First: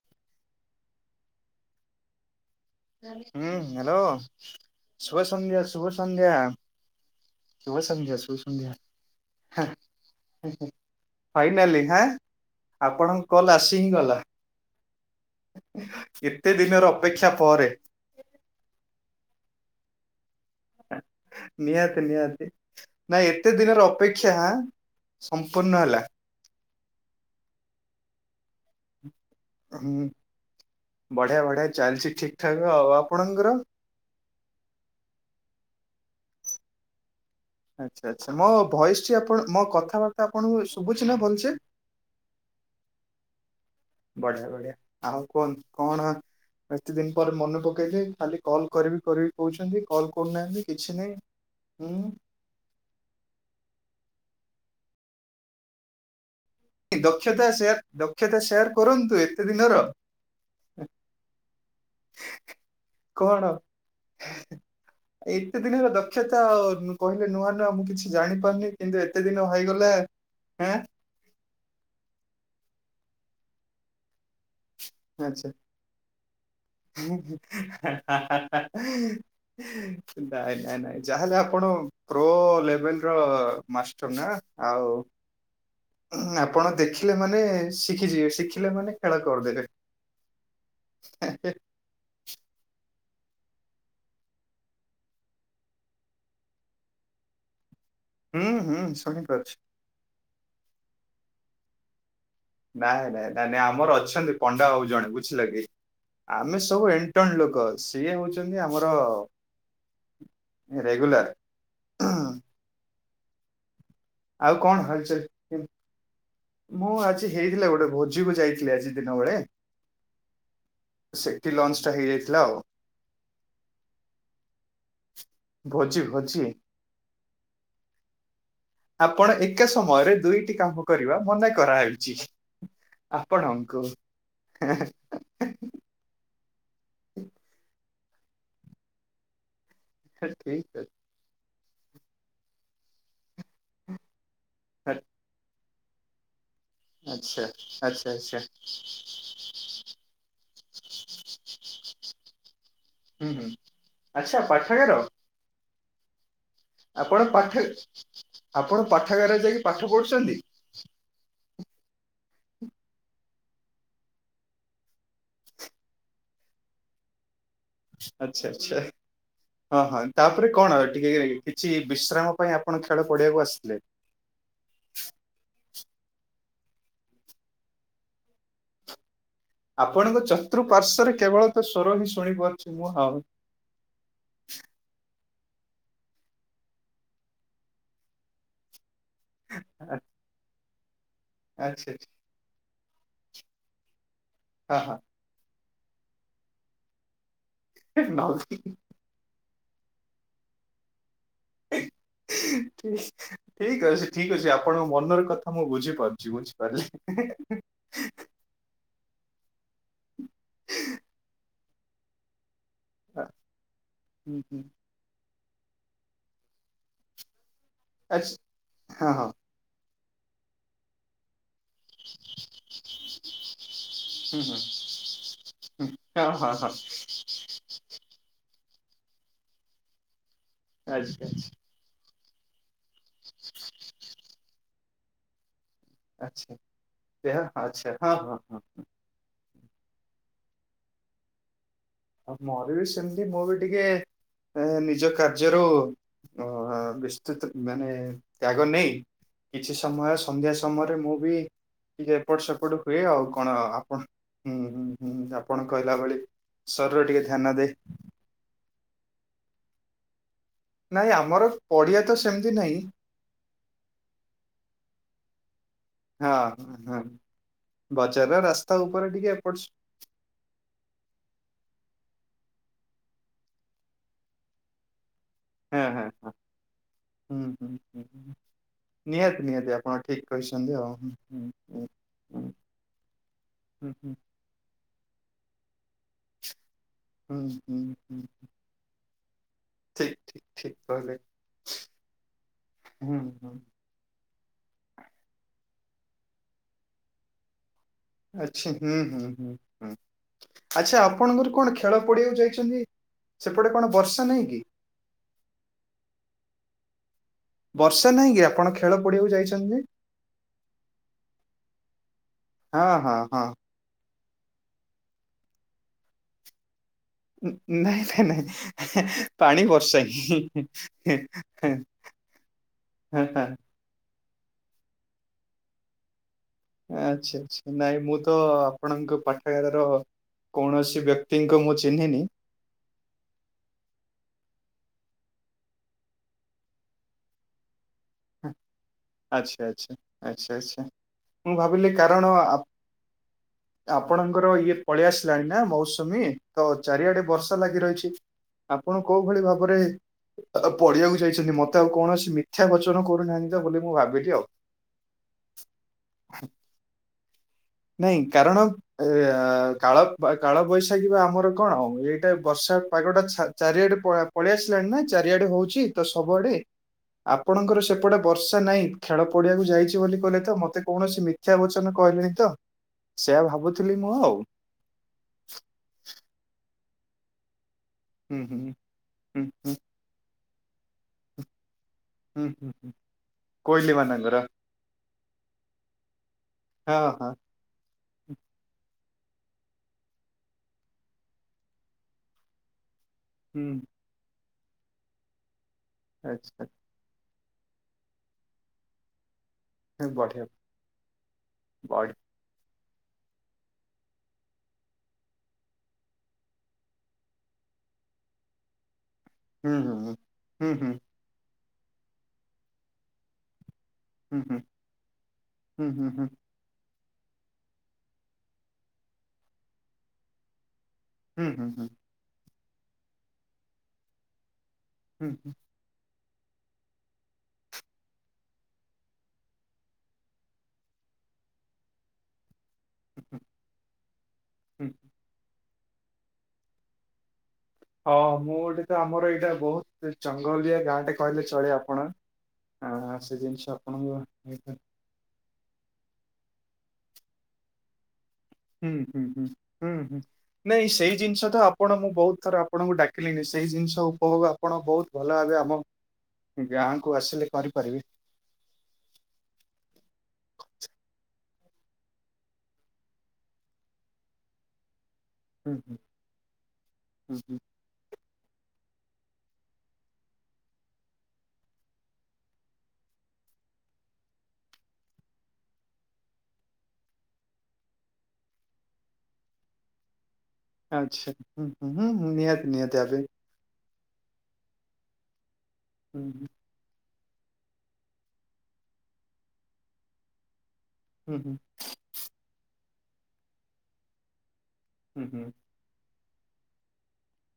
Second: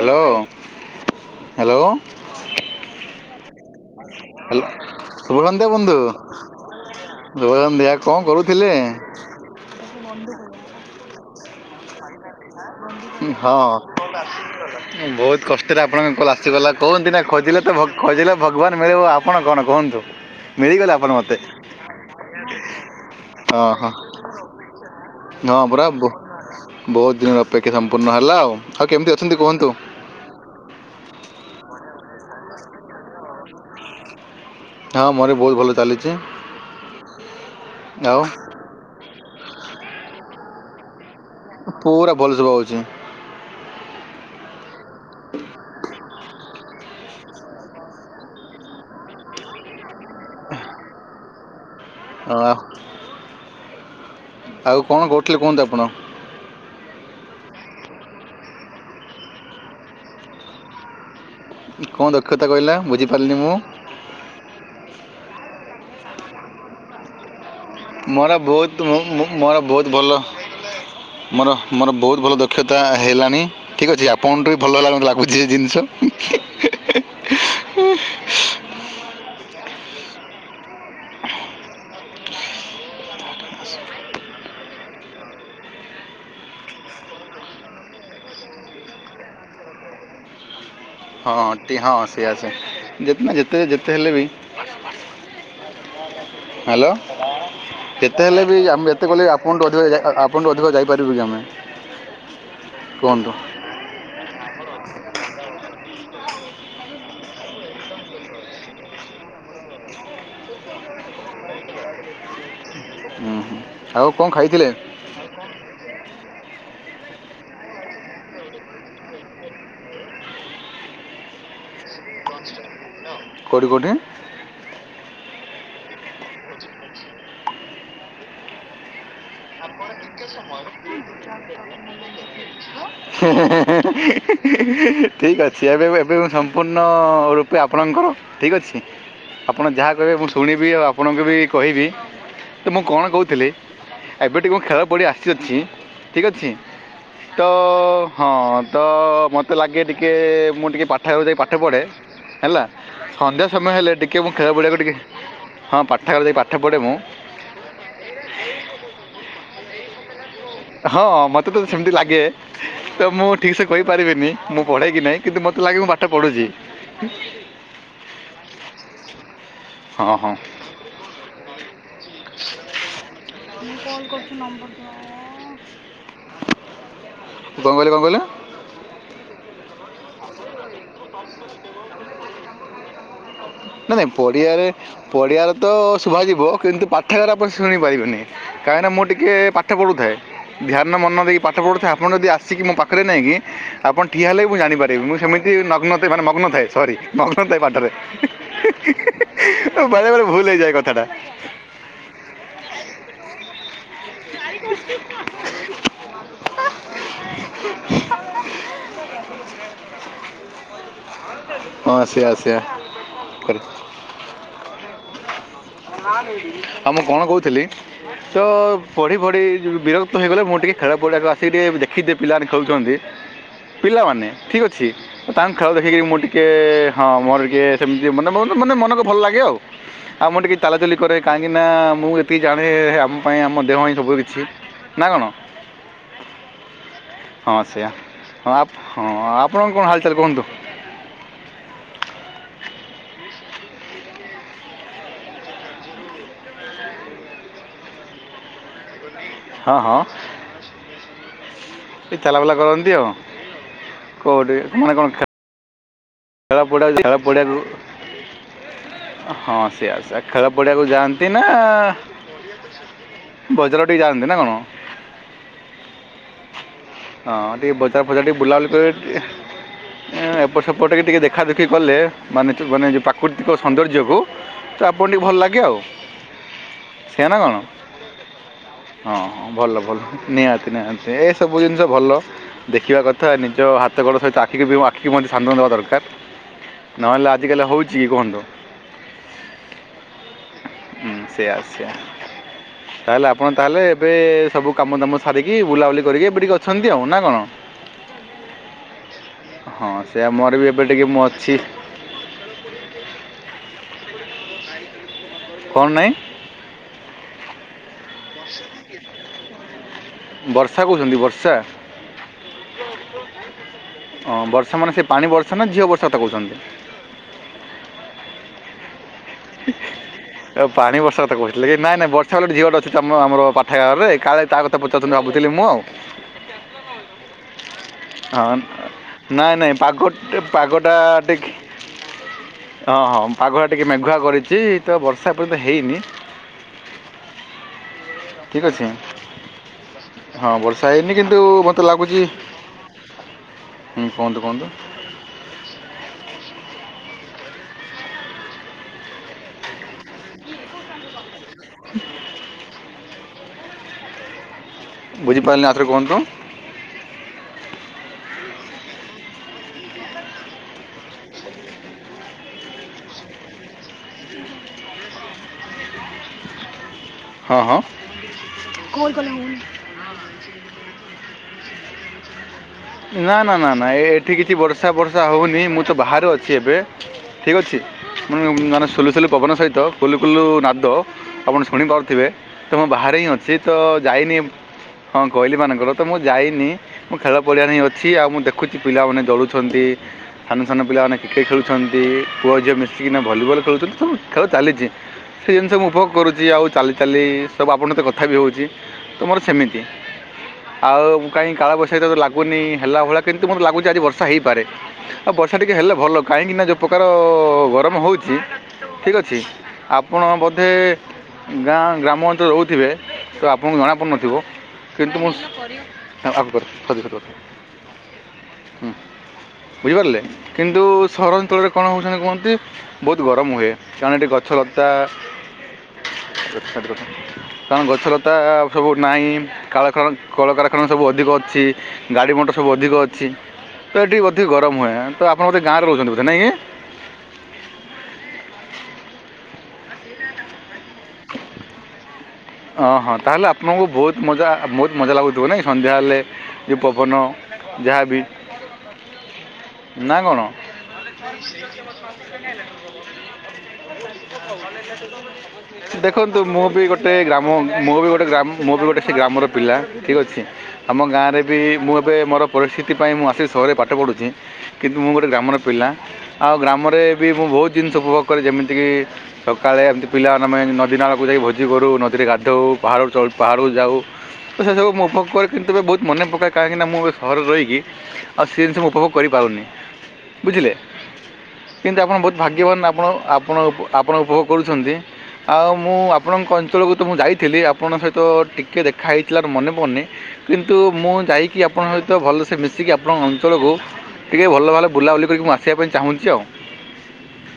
Hello hello. ହୁଁ hello ଶୁଭ hello ସନ୍ଧ୍ୟା [inaudible] ଶୁଭ ବନ୍ଧୁ। ସନ୍ଧ୍ୟା [unintelligible] କଣ କରୁଥିଲେ? ହା ହି ହି ଫାଇନାଲି ହାଁ। ଆପଣଙ୍କ କଲ ହଁ ଆସି ହିଁ ଗଲା। ବହୁତ କଷ୍ଟରେ ଆପଣଙ୍କ କଲ ଏତେ ଆସିଗଲା ଦିନର କୁହନ୍ତି ନା ଅପେକ୍ଷା ଖୋଜିଲେ ପରେ। ତ ଭକ୍ ଖୋଜିଲେ ଭଗବାନ ମିଳିବ ଆପଣ କଣ କୁହନ୍ତୁ ମିଳିଗଲେ ଆପଣ ମୋତେ। ନିହାତି ନିହାତି ନାଇ ଏତେ ହଁ ଦିନର ହଁ ଅପେକ୍ଷା ହଁ ପରା ସମ୍ପୂର୍ଣ୍ଣ ହେଲା। ବ- ବହୁତ ଦିନରେ ଅପେକ୍ଷା ସମ୍ପୂର୍ଣ୍ଣ ହେଲା ଆଉ। ଆଉ କେମିତି ଅଛନ୍ତି କୁହନ୍ତୁ? ହୁଁ ବଢିଆ ବଢିଆ ଚାଲିଛି ଠିକ ଠାକ ଆଉ ଆପଣଙ୍କର? ହଁ ମୋର ବହୁତ ଭଲ ଚାଲିଛି। ଆଚ୍ଛା ଆଉ ଆଚ୍ଛା ମୋ ଭଏସଟି ଆପଣ ମୋ କଥାବାର୍ତ୍ତା ଆପଣଙ୍କୁ ଶୁଭୁଛି ନା ଭଲସେ? ପୁରା ଭଲ ଶୁବା ହଉଛି। ବଢିଆ ବଢିଆ ଆଉ କୁହନ୍ତୁ କଣ? ଏତେ ଦିନ ପରେ ମନେ ପକେଇଲେ ଖାଲି କଲ୍ କରିବି କରିବି କହୁଛନ୍ତି କଲ୍ କରୁନାହାନ୍ତି କିଛି ନାହିଁ। ହୁଁ। ହଁ। ଆଉ କଣ କରୁଥିଲେ କୁହନ୍ତୁ ଆପଣ? ଦକ୍ଷତା ସେୟାର ଦକ୍ଷତା ସେୟାର କରନ୍ତୁ ଏତେ ଦିନର। କଣ ଦକ୍ଷତା କହିଲା କଣ ବୁଝିପାରିଲିନି ମୁଁ। ଏତେ ଦିନର ଦକ୍ଷତା ଅ କହିଲେ ନୂଆ ନୂଆ ମୁଁ କିଛି ମୋର ଜାଣି ପାରୁନି ବହୁତ କିନ୍ତୁ ମୁଁ- ଏତେ ମୁଁ- ଦିନ ମୋର ବହୁତ ହେଇଗଲା ଭଲ ଆଁ। ମୋର ମୋର ବହୁତ ଭଲ ଦକ୍ଷତା ହେଲାନି। ଠିକ ଅଛି ଆପଣଠୁ ବି ଭଲ ହେଲା ଭ ଲାଗୁଛି ଏ ଆଚ୍ଛା। ଜିନିଷ। [unintelligible] ନାଇଁ ନାଇ ନାଇଁ ଯାହାଲେ ଆପଣ ପ୍ରୋ ଲେବଲ ର ମାଷ୍ଟର ନା ଆଉ। ଆପଣ ଦେଖିଲେ ମାନେ ଶିଖିଯିବେ ଶିଖିଲା ମାନେ ଖେଳ କରିଦେବେ। ହଁ ଟି ହଁ ସେଆ ସେ ଯେତେ ନା ଯେତେ ଯେତେ ହେଲେ ବି ହ୍ୟାଲୋ ଯେତେ ହେଲେ ହୁଁ ବି ହୁଁ ଆମେ ଯେତେ କଲେ ଶୁଣିପାରୁଛି ଆପଣଠୁ ଅଧିକ ଯ ଆ ପଣଙ୍କଠୁ ଅଧିକ ଯାଇପାରିବୁ କି ଆମେ। ନାଇଁ ନାଇଁ କୁହନ୍ତୁ ନାଇଁ ନାଇଁ ଆମର ଅଛନ୍ତି ପଣ୍ଡା ବାବୁ ଜଣେ ବୁଝିଲ କି। ଆମେ ସବୁ ଏଣ୍ଟଣ ଲୋକ ସିଏ ହଉଛନ୍ତି ଆମର ରେଗୁଲାର। ହୁଁ ହୁଁ। ଆଉ କ'ଣ ଆଉ ଖାଇଥିଲେ କଣ ହାଲଚାଲ। ମୁଁ ଆଜି ହେଇଥିଲା ଗୋଟେ ଭୋଜିକୁ ଯାଇଥିଲି ଆଜି ଦିନ ବେଳେ। ସେଠି ଲଞ୍ଚ ଟା ହେଇଯାଇଥିଲା ଆଉ। କୋଉଠି କୋଉଠି। ଭୋଜି ଭୋଜି। ଆପଣ ଏକା ସମୟରେ ଦୁଇଟି କାମ କରିବା ମନା କରାହେଇଛି। ଆପଣଙ୍କୁ। [unintelligible] ଠିକ୍ ଅଛି ଏବେ ଏବେ ମୁଁ ସ ପୂର୍ଣ୍ଣ ରୂପେ ଆପଣଙ୍କର ଠିକ୍ ଅଛି ଆପଣ ଯାହା କହିବେ ମୁଁ ଶୁଣିବି ଆଉ ଠିକ ଆପଣଙ୍କ ବି କହିବି ତ ମୁଁ କଣ କହୁଥିଲି ଏବେ ଟିକେ ମୁଁ ଖେଳ ପଡ଼ିଆ ଆସିଅଛି। ଠିକ୍ ଅଛି ତ ଅଛି ଆଚ୍ଛା ଆଚ୍ଛା ହଁ। ଆଚ୍ଛା ତ ମୋତେ ଲାଗେ ଟିକିଏ ମୁଁ ଟିକିଏ ପାଠଗାର ଯାଇ ପାଠ ପଢ଼େ। ହେଲା ହୁଁ ସନ୍ଧ୍ୟା ହୁଁ ସମୟ ହେଲେ ଟିକେ ମୁଁ ଆଚ୍ଛା ଖେଳ ପଡିଆକୁ ପାଠାଗାର ଟିକେ ହଁ ପାଠଗାର ଯାଇ ପା ଆପଣ ପାଠ ଆପଣ ପାଠାଗାର ଯାଇକି ପାଠ ପଢୁଛନ୍ତି। ହଁ ମତେ ତ ସେମିତି ଲାଗେ। ତ ମୁଁ ଠିକ ସେ କହିପାରିବିନି ମୁଁ ପଢେ କି ନାହିଁ କିନ୍ତୁ ମତେ ଲାଗେ ମୁଁ ପାଠ ପଢୁଛି। ଆଚ୍ଛା ଆଚ୍ଛା ହଁ ହଁ ତାପରେ କଣ ଆ ଟିକେ କିଛି ବିଶ୍ରାମ ପାଇଁ ଆପଣ ଖେଳ ପଡିିଆକୁ ଆସ ବୋଉ କହିଲେ କଣ କହିଲ। ଆପଣଙ୍କ ଚତୁଃପାର୍ଶ୍ଵରେ କେବଳତ ସ୍ଵର ହିଁ ଶୁଣିପାରୁଛି ମୁଁ ହଉ। ନାଇ ନାଇଁ ପଡ଼ିଆରେ ପଡ଼ିଆରେ ତ ଶୁଭାଯିବ କିନ୍ତୁ ପାଠାଗାର ରେ ଆପଣ ଶୁଣି ପାରିବେନି। କାହିଁକିନା ମୁଁ ଟିକେ ପାଠ ଆଚ୍ଛା ପଢ଼ୁଥାଏ ଧ୍ୟାନ ମନ ଦେଇକି ପାଠ ପଢ଼ୁଥାଏ ଆଚ୍ଛା। ଆପଣ ଯଦି ଆସିକି ମୋ ପା ଖରେ ନାଇଁ କି ଆପଣ ଠିଆ ହେଲେ ବି ମୁଁ ହଁ ଜାଣିପାରିବି ମୁଁ ସେମିତି ନଗ୍ନ ଥା ମାନେ ମଗ୍ନ ଥାଏ ସରି। ମଗ୍ନଥାଏ ପାଠରେ ହଁ ନ ବେଳେ ବେଳେ ଭୁଲ ହେଇଯାଏ କଥାଟା। [inaudible] ଠିକ ଅଛି ଠିକ ଅଛି ଆପଣଙ୍କ ମନର କଥା ମୁଁ ବୁଝିପାରୁଛି ବୁଝିପାରିଲି। [inaudible] [inaudible] ହଁ ସେଆ ସେଆ। ଆ ହୁଁ ହୁଁ। ଆ ମୁଁ କଣ କହୁଥିଲି ଆଚ୍ଛା ତ ହଁ ପଢ଼ି ହଁ ପଢ଼ି ଯ ବିରକ୍ତ ତ ହେଇଗଲେ ମୁଁ ଟିକେ ଖେଳ ପଡିଆକୁ ଟିକେ ଆସି ଦେଖିଦିଏ ପିଲାମାନେ ଖେଳୁଛନ୍ତି। ପିଲାମାନେ ହୁଁ ହୁଁ ଠିକ୍ ଅଛି ତାଙ୍କ ଖେଳ ହୁଁ ଦେଖିକିରି ମୁଁ ହଁ ଟିକିଏ ହଁ ହଁ ମୋର ଟିକେ ସେମିତି ମାନେ ମାନେ ମନକୁ ଭଲ ଲାଗେ ଆଉ ଆଉ ମୁଁ ଟିକେ ଚାଲାଚାଲି କରେ ଆଚ୍ଛା କାହିଁକିନା ମୁଁ ଏତିକି ଜାଣେ ହେ ଆମ ପାଇଁ ଆମ ଦେହ ହିଁ ସବୁ କିଛି। ନା କଣ। ଆଚ୍ଛା ହଁ ସେଇଆ ଆଚ୍ଛା ହଁ ହଁ ହଁ ହ। ହଁ ଆପଣଙ୍କ କଣ ହାଲଚଲ କୁହନ୍ତୁ। ଆଉ ମୋର ବି ସେମିତି ମୁଁ ବି ଟିକେ ନିଜ କାର୍ଯ୍ୟରୁ ଓ ବିସ୍ତତ ମାନେ ତ୍ୟାଗ ନାହିଁ। କିଛି ହଁ ହଁ ସମୟ ସନ୍ଧ୍ୟା ସମୟରେ ମୁଁ ବି। ଟିକେ ଏ ଏପଟ ଚାଲାବୁଲା ସେପଟ କରନ୍ତି ହୁଏ ଆଉ କଣ ଆପଣ କେଉଁଠି ହୁଁ ହଁ ମାନେ କ'ଣ ଖେ- ହୁଁ ଆପଣ କହିଲା ଭଳି। ଖେଳ ପଡିଆ ଶରୀର ଖେଳ ଟିକେ ଧ୍ୟାନ ପଡିଆକୁ ଦେ ହଁ ସେଇଆ ସେଇଆ। ଖେଳ ପଡିଆକୁ ନାଇଁ ଯାଆନ୍ତି ନା ଆମର ପଡିଆ ତ ସେମିତି ନାହିଁ ବଜାର ଟିକେ ଯାଆନ୍ତି ନା କଣ। ହଁ ହଁ ଟିକେ ବଜାର ଫଜାର ଟିକେ ବଜାରରେ ବୁଲାବୁଲି ରାସ୍ତା ଉପରେ କରି ଟିକେ ଏପଟ ସେ ଏପଟ ସେପଟ ହେଇ ଟିକେ ଦେଖାଦେଖି କଲେ ମାନେ ମାନେ ଯେଉଁ ପ୍ରାକୃତିକ ସୌନ୍ଦର୍ଯ୍ୟକୁ ତ ଆପଣ ଟିକ ଭଲ ଲା ହେଁ ହଁ ହଁ। ହୁଁ ହୁଁ ହୁଁ ହ ହଁ ହଁ ନିହାତି ଭଲ ନିହାତି ଭଲ ଆପଣ ଠିକ ନିହାତି କହିଛନ୍ତି ଆଉ ନିହାତି ହଁ ଏସବୁ ହୁଁ। ହୁଁ ଜିନିଷ ଭଲ ହୁଁ ଦେଖିବା କଥା ନିଜ ହୁଁ ହାତ ହୁଁ ଗୋଡ଼ ସ ଆଖି ଆଖିକୁ ମଧ୍ୟ ସାନ୍ଦ ଦେବା ଦରକାର ନହେଲେ ଆଜିକାଲି ହୁଁ ହଉଛି କି ହୁଁ କୁହନ୍ତୁ। ଠିକ ଠିକ। ଠିକ ହୁଁ କହିଲେ ସେଇଆ ସେଇଆ ହୁଁ ତାହେଲେ ଆପଣ ହୁଁ ତାହେଲେ ଏବେ ସବୁ କାମ ଦାମ ସାରିକି ବୁଲାବୁଲି କରିକି ଏବେ ଟିକେ ଅଛନ୍ତି ଆଉ ନା କଣ। ଆଛା ହୁଁ ହୁଁ ହୁଁ ହୁଁ ହଁ ସେୟା ମୋର ବି ଏବେ ଆଚ୍ଛା ଟିକେ ମୁଁ ଆପଣଙ୍କର ଅଛି କଣ ଖେଳ ପଡିଆକୁ ଯାଇଛନ୍ତି ସେପଟେ କଣ ବର୍ଷା ନାହିଁ କି? କଣ ନାଇଁ। ବର୍ଷା ନାହିଁ କି ଆପଣ ଖେଳ ପଡିଆକୁ ଯାଇଛନ୍ତି ଯେ ସାର ହଁ ହଁ ହଁ ହଁ ବର୍ଷା ମାନେ ସେ ପାଣି ବର୍ଷା ନା ଝିଅ ବର୍ଷା କହୁଛନ୍ତି। ନାଇଁ ନାଇଁ ନାଇଁ ପାଣି ବର୍ଷା ହିଁ ଆଉ ପାଣି ବର୍ଷା ତ କହୁ କି ନାଇଁ ନାଇଁ ବର୍ଷା ବେଳେ ଝିଅଟ ଅଛି ତ ଆମର ପା ଠା ରେ କାଳେ ତା କ ପଚାରୁନ୍ତ ଭାବୁଥିଲି ମୁଁ ଆଉ। ଆଚ୍ଛା ଆଛା। ନାଇଁ ମୁଁ ତ ହଁ ଆପଣଙ୍କ ନାଇଁ ପାଠାଗାର ନାଇଁ ର ପାଗ ପାଗଟା କୌଣସି ଟିକେ ବ୍ୟକ୍ତିଙ୍କ ମୁଁ ଚିହ୍ନିନି। ହଁ ହଁ ପାଗଟା ଟିକେ ମେଘୁଆ କରିଛି ତ ବର୍ଷା ଏ ପର୍ଯ୍ୟନ୍ତ ହେଇନି। ଠିକ୍ ଅଛି ଆଚ୍ଛା ଆଚ୍ଛା ହଁ ଆଚ୍ଛା ବର୍ଷା ଆଚ୍ଛା ହେଇନି କିନ୍ତୁ ମୁଁ ମୋତେ ଭାବିଲି ଲାଗୁଛି କାରଣ ହୁଁ, କୁହନ୍ତୁ ଆପଣଙ୍କର କୁହନ୍ତୁ ଇଏ ପଳେଇ ଆସିଲାଣି ନା ମୌସୁମୀ ତ ଚାରିଆଡେ ବର୍ଷା ଲାଗି ରହିଛି। ଆପଣ କୋଉ ଭଳି ଭାବରେ ପଢିବାକୁ ଯାଇଛନ୍ତି ମତେ ଆଉ କୌଣସି ମିଥ୍ୟା ବଚ ବୋଲି ମୁଁ ଭାବିଲି ଆଉ ବୁଝିପାରିଲିନି ଆଉ ଥରେ କୁହନ୍ତୁ? ନାଇଁ କାରଣ। ଏ କାଳ କାଳ ବୈଶାଖୀ ବା ଆମର କଣ ଆଉ ଏଇଟା ବର୍ଷା ପାଗଟା ଚାରିଆଡେପଡେ ପଳେଇ ଆସିଲାଣି ନା ଚାରିଆଡେ ହଉଛି ତ ସବୁଆଡେ। ହ ଆପଣଙ୍କର ସେପଟେ ବର୍ଷା ନହିଁ ଖେଳ ପଡିଆକୁ ଯାଇଛି ବୋଲି କହିଲ ତ ମତେ କୌଣସି ମିଥ୍ୟା ବଚନ କହିଲେଣି ତ ନା ସେୟା ନା ନା ନା ଭାବୁଥିଲି ମୁଁ ଆଉ ଏଠି କିଛି ବର୍ଷା ବର୍ଷା ହେଉନି ମୁଁ ତ ବାହାରୁ ଅଛି ଏବେ। ଠିକ୍ ଅଛି ହୁଁ ହୁଁ ମାନେ ସୁୋଲୁସୁଲୁ ହୁଁ ପବନ ହୁଁ ସହିତ କୁଲୁ କୁଲୁ ନାଦ ଆପଣ ଶୁଣିପାରୁଥି ଥିବେ ହୁଁ ତ ହୁଁ ମୁଁ ହୁଁ ବାହାରେ ହିଁ ଅଛି ତ କୋଇଲି ଯାଇନି ମାନଙ୍କର ହଁ କହିଲି ମାନଙ୍କର ତ ମୁଁ ଯାଇନି ହଁ ମୁଁ ହଁ ଖେଳ ପଡିଆ ହିଁ ଅଛି ଆଉ ମୁଁ ଦେଖୁଛି ପିଲାମାନେ ଦୌଡ ଛନ୍ତି। ସାନ ସାନ ପିଲାମାନେ କ୍ରିକେଟ୍ ଖେଳୁଛନ୍ତି ପୁଅ ଝିଅ ମିସି କିିନା ଭଲିବଲ୍ ହୁଁ ଖେଳୁଛନ୍ତି ସବୁ ଖେଳ ଚାଲିଛି ସେ ଜିନିଷ ମୁଁ ଉପ ଭୋଗ କରୁଛି ଆଉ ଆଚ୍ଛା ଚାଲିଛି। ଚାଲି ସବୁ ଆପଣ ସତେ କଥା ବି ହେଉଛି ତ ମୋର ସେମିତି ବଢିଆ ଆଉ କାହିଁ କାଳ ବୈଶାଖୀ ତ ବଢିଆ ଲାଗ ଲୁନି ହେଲା ଭଳିଆ କିନ୍ତୁ ମତେ ଲାଗୁଛି ଆଜି ବର୍ଷା ହେଇପାରେ। ଆଉ ବର୍ଷା ଟିକେ ହେଲେ ଭଲ କାହିଁକିନା ଯେଉ ପ୍ରକାର ଗରମ ହେଉଛି। ଠିକ୍ ଅଛି ହୁଁ ହୁଁ ହୁଁ ଆପଣ ବୋଧେ ହୁଁ ହୁଁ ଗାଁ ଗ୍ରାମ ଅଞ୍ଚଳ ରହୁଥିବେ ତ ଆପଣଙ୍କୁ ଜଣା ପଡ଼ୁନଥିବ। ଥିବ ହୁଁ ହୁଁ କିନ୍ତୁ ମୁଁ ହୁଁ ହୁଁ ହୁଁ ଆଗ କର [unintelligible] ହୁଁ ବୁଝିପାରିଲେ କିନ୍ତୁ ହୁଁ ହୁଁ ସହରାଞ୍ଚଳରେ କଣ ହୁଁ ହେଉଛନ୍ତି କୁହନ୍ତି ବହୁତ ଗରମ ହୁଏ କାରଣ ଏଠି ଗଛ ଲତା ହୁଁ ହୁଁ। [unintelligible] କାରଣ ଗଛଲତା ସବୁ ନାହିଁ କାଳଖ କଳକାରଖାନା ସବୁ ଅଧିକ ଅଛି। ଗାଡ଼ି ମଟର ସବୁ ଅଧିକ ହୁଁ ଅଛି ହୁଁ। ତ ଏଠି ଅଧିକ ଗରମ ହୁଁ। ହୁଏ ତ ଆପଣ ବୋଧେ ଗାଁରେ ରହୁଛନ୍ତି ବୋଧେ ନାଇଁ। ହଁ ମୁଁ ଗୋଟେ ତ ଆମର ଏଇଟା ବହୁତ ଜଙ୍ଗଲିଆ ଗାଁ ଟେ କହିଲେ ଚଳେ ଆପଣ? ହଁ ହଁ ସେ ତାହେଲେ ଜିନିଷ ଆପଣଙ୍କୁ ବହୁତ ମଜା। ହୁଁ ବହୁତ ମଜା ଲାଗୁଥିବ ନାଇଁ ସନ୍ଧ୍ୟା ହେଲେ ଯଉ ପବନ ଯାହାଵି ହୁଁ ହୁଁ ହୁଁ ହୁଁ ହୁଁ କ'ଣ ନାଇଁ ସେଇ ଜିନିଷ ତ ଆପଣ ମୁଁ ବହୁତ ଥର ଆପଣଙ୍କୁ ଡାକିଲିଣସ ଆମ ଦେଖନ୍ତୁ ମୁଁ ବି ଗାଁକୁ ଗୋଟେ ଆସିଲେ ଗ୍ରାମ ମୁଁ କରିପାରିବେ। ବି ଗୋଟେ ଗ୍ରାମ ମୁଁ ବି ଗୋଟେ ସେ ଗ୍ରାମର ପିଲା ଠିକ୍ ଅଛି। ଆମ ଗାଁରେ ବି ମୁଁ ଏବେ ମୋର ପରିସ୍ଥିତି ପାଇଁ ମୁଁ ଆସିକି ସହରରେ ପାଠ ପଢ଼ୁଛି। କିନ୍ତୁ ମୁଁ ଗୋଟେ ଗ୍ରାମର ହୁଁ ପିଲା ହୁଁ ଆଉ ଗ୍ରାମରେ ବି ହୁଁ ମୁଁ ହୁଁ ବହୁତ ଜିନିଷ ଉପଭୋଗ କରେ ଯେମିତିକି ସକାଳେ ଏମିତି ପିଲାମାନେ ଆମେ ନଦୀ ନାଳକୁ ଯାଇ ଭୋଜି କରୁ ନଦୀରେ ଗାଧଉ ପାହାଡ଼ ଚ ପାହାଡ଼କୁ ଯାଉ ତ ସେ ସବୁ ମୁଁ ଉପରେ କିନ୍ତୁ ଏବେ ବହୁତ ମନେ ପକାଏ କାହିଁକି ନା ମୁଁ ଏ ସହରରେ ରହିକି ଆଉ ସେ ଜିନିଷ ମୁଁ ଉପଭୋଗ କରିପାରୁନି। ବୁଝିଲେ ଆଚ୍ଛା ହୁଁ ହୁଁ କିନ୍ତୁ ହୁଁ ଆପଣ ହୁଁ ବହୁତ ନିହାତି ଭାଗ୍ୟବାନ ନିହାତି ଆପଣ ଭାବେ। ଆପଣ ଆପଣ ଉପଭୋଗ କରୁଛନ୍ତି ଆଉ ମୁଁ ହୁଁ ଆପଣଙ୍କ ହୁଁ କ ଯେତେବେଳକୁ ତ ମୁଁ ଯାଇଥିଲି ଆପଣଙ୍କ ସହିତ ଟିକିଏ ଦେଖାହେଇଥିଲାର ମନେ ପଡ଼ନି। କିନ୍ତୁ ମୁଁ ହୁଁ ହୁଁ ଯାଇକି ଆପଣଙ୍କ ସହିତ ଭଲସେ ମିଶିକି ଆପଣଙ୍କ ଅଞ୍ଚଳକୁ ଟିକେ ଭଲ ଭବାରେ ହୁଁ ବୁଲାବୁଲି ହୁଁ। କରିକି ମୁଁ ଆସିବା ପାଇଁ ଚାହୁଁଛି ଆଉ।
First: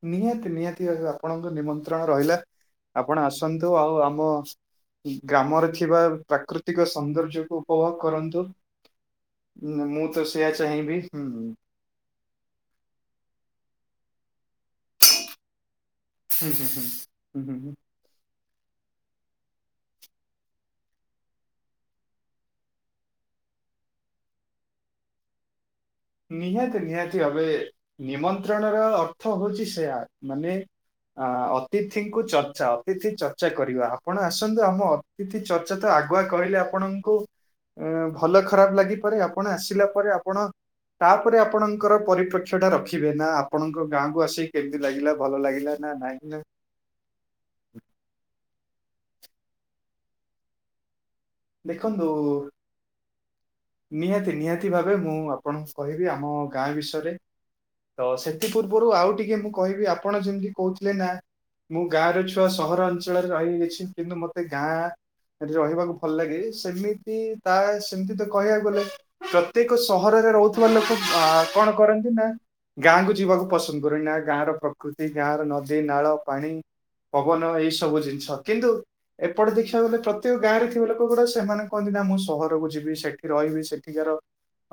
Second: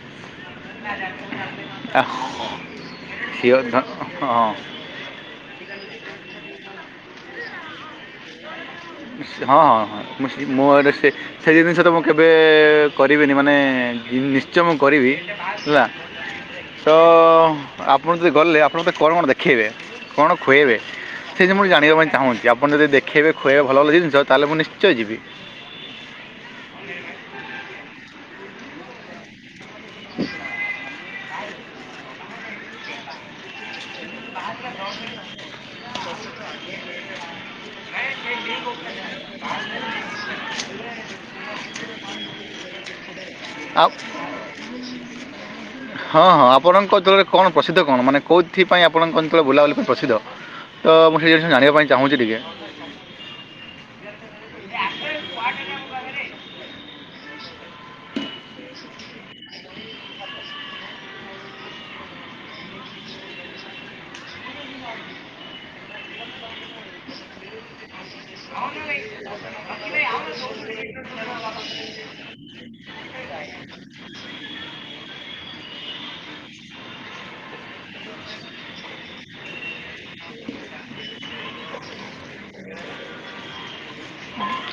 ନିହାତି ନିହାତି। ତି ଆପଣଙ୍କୁ ନିମନ୍ତ୍ରଣ ରହିଲା ଆପଣ ସିଓର ଆସନ୍ତୁ ହଁ ଆଉ ଆମ ହଁ ଗ୍ରାମରେ ଥିବା ପ୍ରାକୃତିକ ସୌନ୍ଦର୍ଯ୍ୟକୁ ଉପଭୋଗ କରନ୍ତୁ। ହଁ ଉଁ, ମୁଁ [unintelligible] ତ ହଁ ସେଇଆ ମୋ ଚାହିଁବି ସେଇ ହୁଁ ହୁଁ ଜିନିଷ ତ ମୁଁ କେବେ କରିବେନି ମାନେ ନି [unintelligible] ମୁଁ କରିବି ହେଲା ହୁଁ ହୁଁ। ତ ହୁଁ ହୁଁ ହୁଁ ଆ ଆପଣ ଯଦି ଗଲେ ଆପଣ ମୋତେ କଣ କଣ ଦେଖେଇବେ କଣ ଖୁଏଇବେ? ସେଥିିନି ମୁଁ ଜାଣିବା ପାଇଁ ଚାହୁଁଛି ଆପଣ ଯଦି ଦେଖବେ ଖୁଆବେ ଭଲ ଜିନିଷ ତାହେଲେ ମୁଁ ନିଶ୍ଚୟ ଯିବି। ନିହାତି ନିହାତି ଏବେ ନିମନ୍ତ୍ରଣ ର ଅର୍ଥ ହଉଛି ମାନେ ଅତିଥିଙ୍କୁ ଚର୍ଚ୍ଚା ଅତିଥି ଚର୍ଚ୍ଚା କରିବା ଆପଣ ଆସ ଆମ ଅତିଥି ଚର୍ଚ୍ଚା ତ ଆଗୁଆ କହିଲେ ଆପଣଙ୍କୁ ଏ ଭଲ ଖରାପ ଲାଗିପାରେ ଆପଣ ଆସିଲା ପରେ ଆପଣ ତାପରେ ଆପଣଙ୍କର ପରିପ୍ରେକ୍ଷ୍ୟ ଟା ରଖିବେ ନା ଆପଣଙ୍କ ଆଉ ଗାଁକୁ ଆସିକି କେମିତି ଲାଗିଲା ଭଲ ଲାଗିଲା। ନା ନାଇଁ ହଁ ନା ହଁ ଆପଣଙ୍କ ଅଞ୍ଚଳରେ କଣ ପ୍ରସିଦ୍ଧ କଣ ମାନେ କେଉଁଥିପାଇଁ ଆପଣଙ୍କ ଅଞ୍ଚଳରେ ବୁଲାବୁଲି ପାଇଁ ପ୍ରସିଦ୍ଧ? ତ ମୁଁ ସେ ଜିନିଷ ଜାଣିବା ପାଇଁ ଚାହୁଁଛି ଟିକେ ଦେଖନ୍ତୁ ନିହାତି ନିହାତି ଭାବେ ମୁଁ ଆପଣଙ୍କୁ କହିବି ଆମ ଗାଁ ବିଷୟରେ ତ ସେଥି ପୂର୍ବରୁ ଆଉ ଟିକେ ମୁଁ କହିବି ଆପଣ ଯେମିତି କହୁଥିଲେ ନା ମୁଁ ଗାଁ ର ଛୁଆ ସହର ଅଞ୍ଚଳରେ ରହିଯାଇଛି କିନ୍ତୁ ମତେ ଗାଁ ଏଠି ରହିବାକୁ ଭଲ ଲାଗେ ସେମିତି ତା ସେମିତି ତ କହିବାକୁ ଗଲେ ପ୍ରତ୍ୟେକ ସହରରେ ରହୁଥିବା ଲୋକ କଣ କରନ୍ତି ନା ଗାଁକୁ ଯିବାକୁ ପସନ୍ଦ କରୁନି। ନା ଗାଁର ପ୍ରକୃତି, ଗାଁର ନଦୀ, ନାଳ, ପାଣି ପବନ ଏଇ ସବୁ ଜିନିଷ କିନ୍ତୁ ଏପଟେ ଦେଖିବାକୁ ଗଲେ, ପ୍ରତ୍ୟେକ ଗାଁରେ ଥିବା ଲୋକ ଗୁଡା ସେମାନେ କହନ୍ତି, ନା ମୁଁ ସହରକୁ ଯିବି ସେଠ୍ ରହିବି। ସେଠିକାର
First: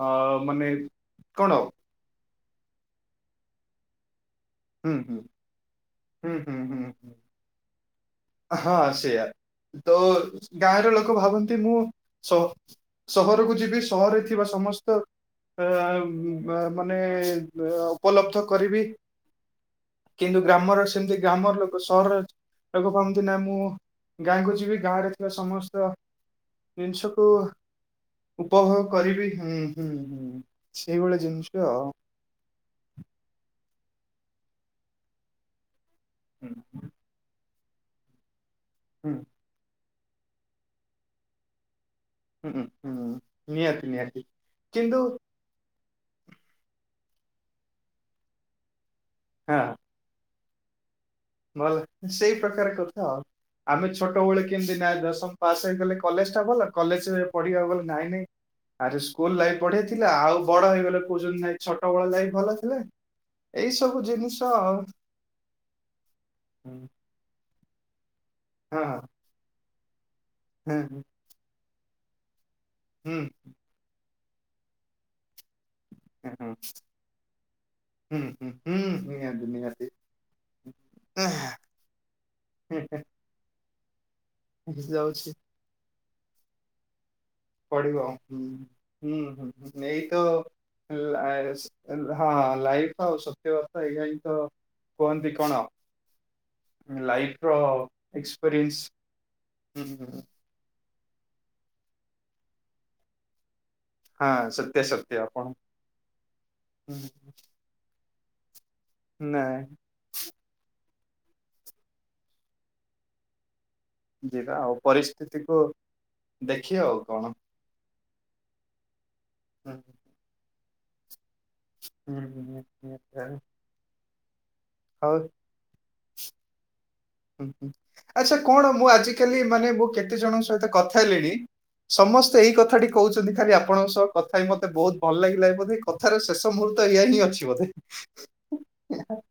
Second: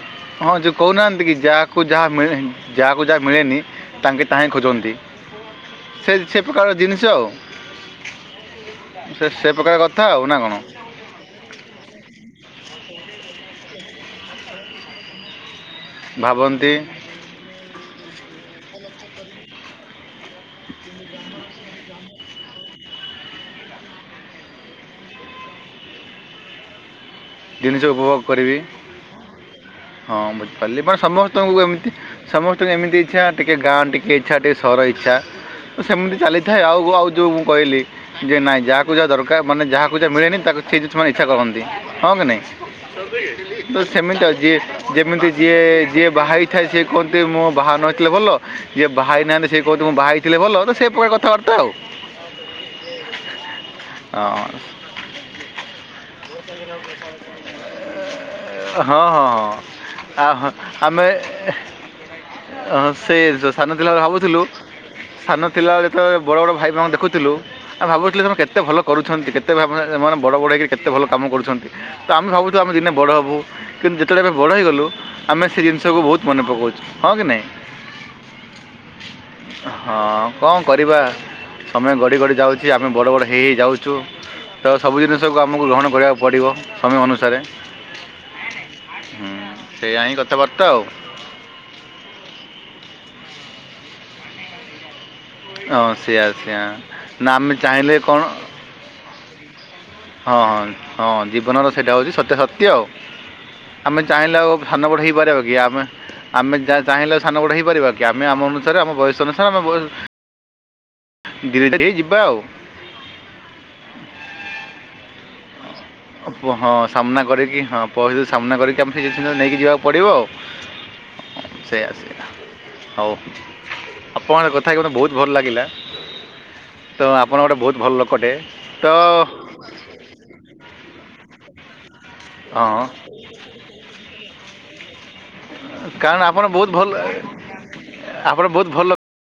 ଅ ହଁ, ମାନେ ଯଉ କହୁନାହାଁନ୍ତି କି, କଣ ଯାହାକୁ ଯାହା ମିଳେନ୍, ଯାହାକୁ ଯାହା ମିଳେନି, ତାଙ୍କେ ତାହାହିଁ ଖୋଜନ୍ତି। ହୁଁ ହୁଁ ସେ ହୁଁ ସେ ହୁଁ ପ୍ରକାର ହୁଁ ଜିନିଷ ହୁଁ ଆଉ। ହଁ, ସେ ସେଇୟା। ସେ ପ୍ରକାର ତ କଥା ଆଉ ନା କ'ଣ ଗାଁର ଲୋକ ଭାବନ୍ତି ମୁଁ ସ-ସହରକୁ ଯିବି, ସହରରେ ଥିବା ସମସ୍ତ ଆଁ ଭାବନ୍ତି ମ-ମାନେ-ଏ ଉପଲବ୍ଧ କରିବି। କିନ୍ତୁ ଗ୍ରାମର ସେମିତି, ଗ୍ରାମର ଲୋକ ସହର ଲୋକ କମ୍ ଦିନା, ମୁଁ ଗାଁକୁ ଯିବି। ଗାଁ ରେ ଥିବା, ସମସ୍ତ ଜିନିଷକୁ ଜିନିଷ ଉପଭୋଗ କରିବି ଉପଭୋଗ କରିବି। ହୁଁ। ହୁଁ ହଁ, ହୁଁ ବୁଝିପାରିଲି ବ ସେଇଭଳିଆ ଜିନିଷ ସମସ୍ତଙ୍କୁ ଆଉ। ଏମିତି ସମସ୍ତଙ୍କୁ ଏମିତି ଇଚ୍ଛା ଟିକେ ଗାଁ ଟିକିଏ ଇଚ୍ଛା, ଟିକିଏ ସହର ଇଚ୍ଛା। ସେମିତି ହୁଁ ଚାଲିଥାଏ। ଆଉ ଆଉ ଯଉ, ମୁଁ କହିଲି ଯେ ନାଇଁ ଯାହାକୁ ଯାହା ହୁଁ ଦରକାର ମାନେ ଯହାକୁ ଯା ମିଳେନି, ତାକୁ ସିଏ ଯେ ସେମାନେ ଇଚ୍ଛା କରନ୍ତି। ହଁ କି ନାଇଁ? ହୁଁ ହୁଁ ତ ନିହାତି ନିହାତି ସେମିତି ଆଉ ଯିଏ କିନ୍ତୁ ଯେମିତି ଯିଏ ଯିଏ ବାହାଥାଏ ସିଏ କୁହନ୍ତି, ମୋ ବାହା ନ ହେଇଥିଲେ ଭଲ। ଯିଏ ବାହା ହେଇ ନାହାଁନ୍ତି, ସେ ହଁ କୁହନ୍ତି ମୁଁ ବାହାହେଇ ଥିଲେ ଭଲ। ତ ସେ ପ୍ରକାର କଥା ବାର୍ ଭଲ ସେଇ ପ୍ରକାର କଥା ଆଉ। ଆମେ ଛୋଟବେଳେ କେମତି ନାଇ ଦଶମ ପାସ ହୋଇଗଲେ। କଲେଜ ଟା ଭଲ। କଲେଜ ପଢିବାକୁ ଗଲେ, ନାଇଁ ନାଇଁ ଆରେ ହଁ ହଁ ହଁ ସ୍କୁଲ ହଁ ଲାଇଫ୍ ବଢିଆ ଥିଲା। ଆ- ଆଉ ହଁ, ବଡ ହେଇଗଲେ ଆମେ କହୁଛନ୍ତି, ନାଇଁ ଛୋଟ ବଳ ଲାଇଫ୍ ଭଲ ଥିଲା। ହଁ, ସେ ସାନ ଏଇ ଥିଲାବେଳେ ସବୁ ଭାବୁଥିଲୁ ଜିନିଷ ଆଉ। ସାନ ଥିଲାବେଳେ ତ ବଡ଼ ବଡ଼ ହୁଁ, ଭାଇମାଙ୍କୁ ଦେଖୁଥୁଲୁ। ଆମେ ଭାବୁଥିଲୁ ତ ସେମା କେତେ ଭଲ ହଁ କରୁଛନ୍ତି, କେତ୍ ତେ ଭାବନା ଏମାନେ ବଡ଼ ବଡ଼ ହେଇକିରି ହଁ କେତେ ଭଲ କାମ କରୁଛନ୍ତି ତ, ଆମେ ଭାବୁଛୁ ଆମେ ଦିନେ ବଡ଼ ହୁଁ ହବୁ। କିନ୍ତୁ ଯେତେବେଳେ ଆମେ ବଡ଼ ହେଇଗଲୁ, ଆମେ ସେ ଜିନିଷକୁ ବହୁତ ହୁଁ ମନେ ହୁଁ ପକଉଚୁ। ହଁ କି ନାଇଁ? ହୁଁ ହୁଁ ହୁଁ ନିହାତି ନିହାତି। ହଁ, କଣ କରିବା? ସମୟ ଗଡି ଗଡି ଯାଉଚି, ଆମେ ବଡ ବଡ ହେ ହେଇ ହେଇ ଯାଉଛୁ। ତ ସବୁ ଯାଉଛି ଜିନିଷକୁ ଆମକୁ ଗ୍ରହଣ କରିବାକୁ ପଡ଼ିବ, ସମୟ ଅନୁସାରେ। ପଡିବ ହୁଁ, ହୁଁ, ହୁଁ, ହୁଁ ସେଇଆ ଏଇ ହିଁ ତ କଥାବାର୍ତ୍ତା ଆଉ ଉଲାଆସ୍ ହଁ, ଲାଇଫ୍ ଆଉ ସତ୍ୟ ବାର୍ତା ଏଇଆ ହିଁ ତ କୁହନ୍ତି କଣ? ହଁ ସେଇଆ ସେଇଆ ନା ଲାଇଫ୍ ଆମେ ର ଚାହିଁଲେ କ'ଣ ଏକ୍ସପେରିଏନ୍ସ। ହୁଁ ହୁଁଁ। ହଁ ହଁ ହଁ, ଜୀବନର ସେଇଟା ହେଉଛି ସତ୍ୟ ସତ୍ୟ ଆଉ। ଆମେ ହଁ ଚାହିଁଲେ ଆଉ, ସତ୍ୟ ସାନ ବଡ ସତ୍ୟ ହେଇପାରିବା ଆପଣ କି? ଆମେ ଆମେ ଯା ଚାହିଁଲେ, ସାନ ବଡ଼ ହେଇପାରିବା କି? ଆମେ ଆମ ଅନୁସାରେ, ଆମ ବୟସ ଅନୁସାରେ, ଆମେ ନାଇଁ ଗୀରିଡେ ଦେଇ ଯିବା ଆଉ। ଯିବା ଆଉ, ପରିସ୍ଥିତିକୁ ହଁ, ଦେଖିବା ଆଉ ସାମ୍ନା କଣ। କରିକି ହଁ, ପରିତି ସାମ୍ନା କରିକି, ଆମେ ସେଇ ଜିନିଷ ନେଇକି ହୁଁ, ଯିବାକୁ ପଡ଼ିବ ଆଉ। ହଁ ସେଇଆ, ହୁଁ, ସେଇଆ, ହୁଁ, ହଉ। ହୁଁ, ଆପଣଙ୍କ କଥା ମତେ ହଉ ବହୁତ ଭଲ ଲାଗିଲା। ତ ଆପଣ ହୁଁ ଗୋଟେ ହୁଁ ବହୁତ ଭଲ ଲୋକଟେ ଆଚ୍ଛା କଣ ତ ମୁଁ ଆଜିକାଲି ମାନେ ମୁଁ କେତେ ଜଣଙ୍କ ସହିତ କଥା ହେଲେଣି ସମସ୍ତେ ଏଇ କଥା ହଁ ଟି କହୁଛନ୍ତି ଖାଲି ଆପଣଙ୍କ ସହ କଥା ହଁ ମତେ ବହୁତ ଭଲ ଲାଗ ଏଇ ବୋଧେ କାରଣ କଥାର ଆପଣ ଶେଷ ବହୁତ ମୁହୂର୍ତ୍ତ ଭଲ ଇ ହିଁ ଅଛି ଆପଣ ବହୁତ ଭଲ ବୋଧେ।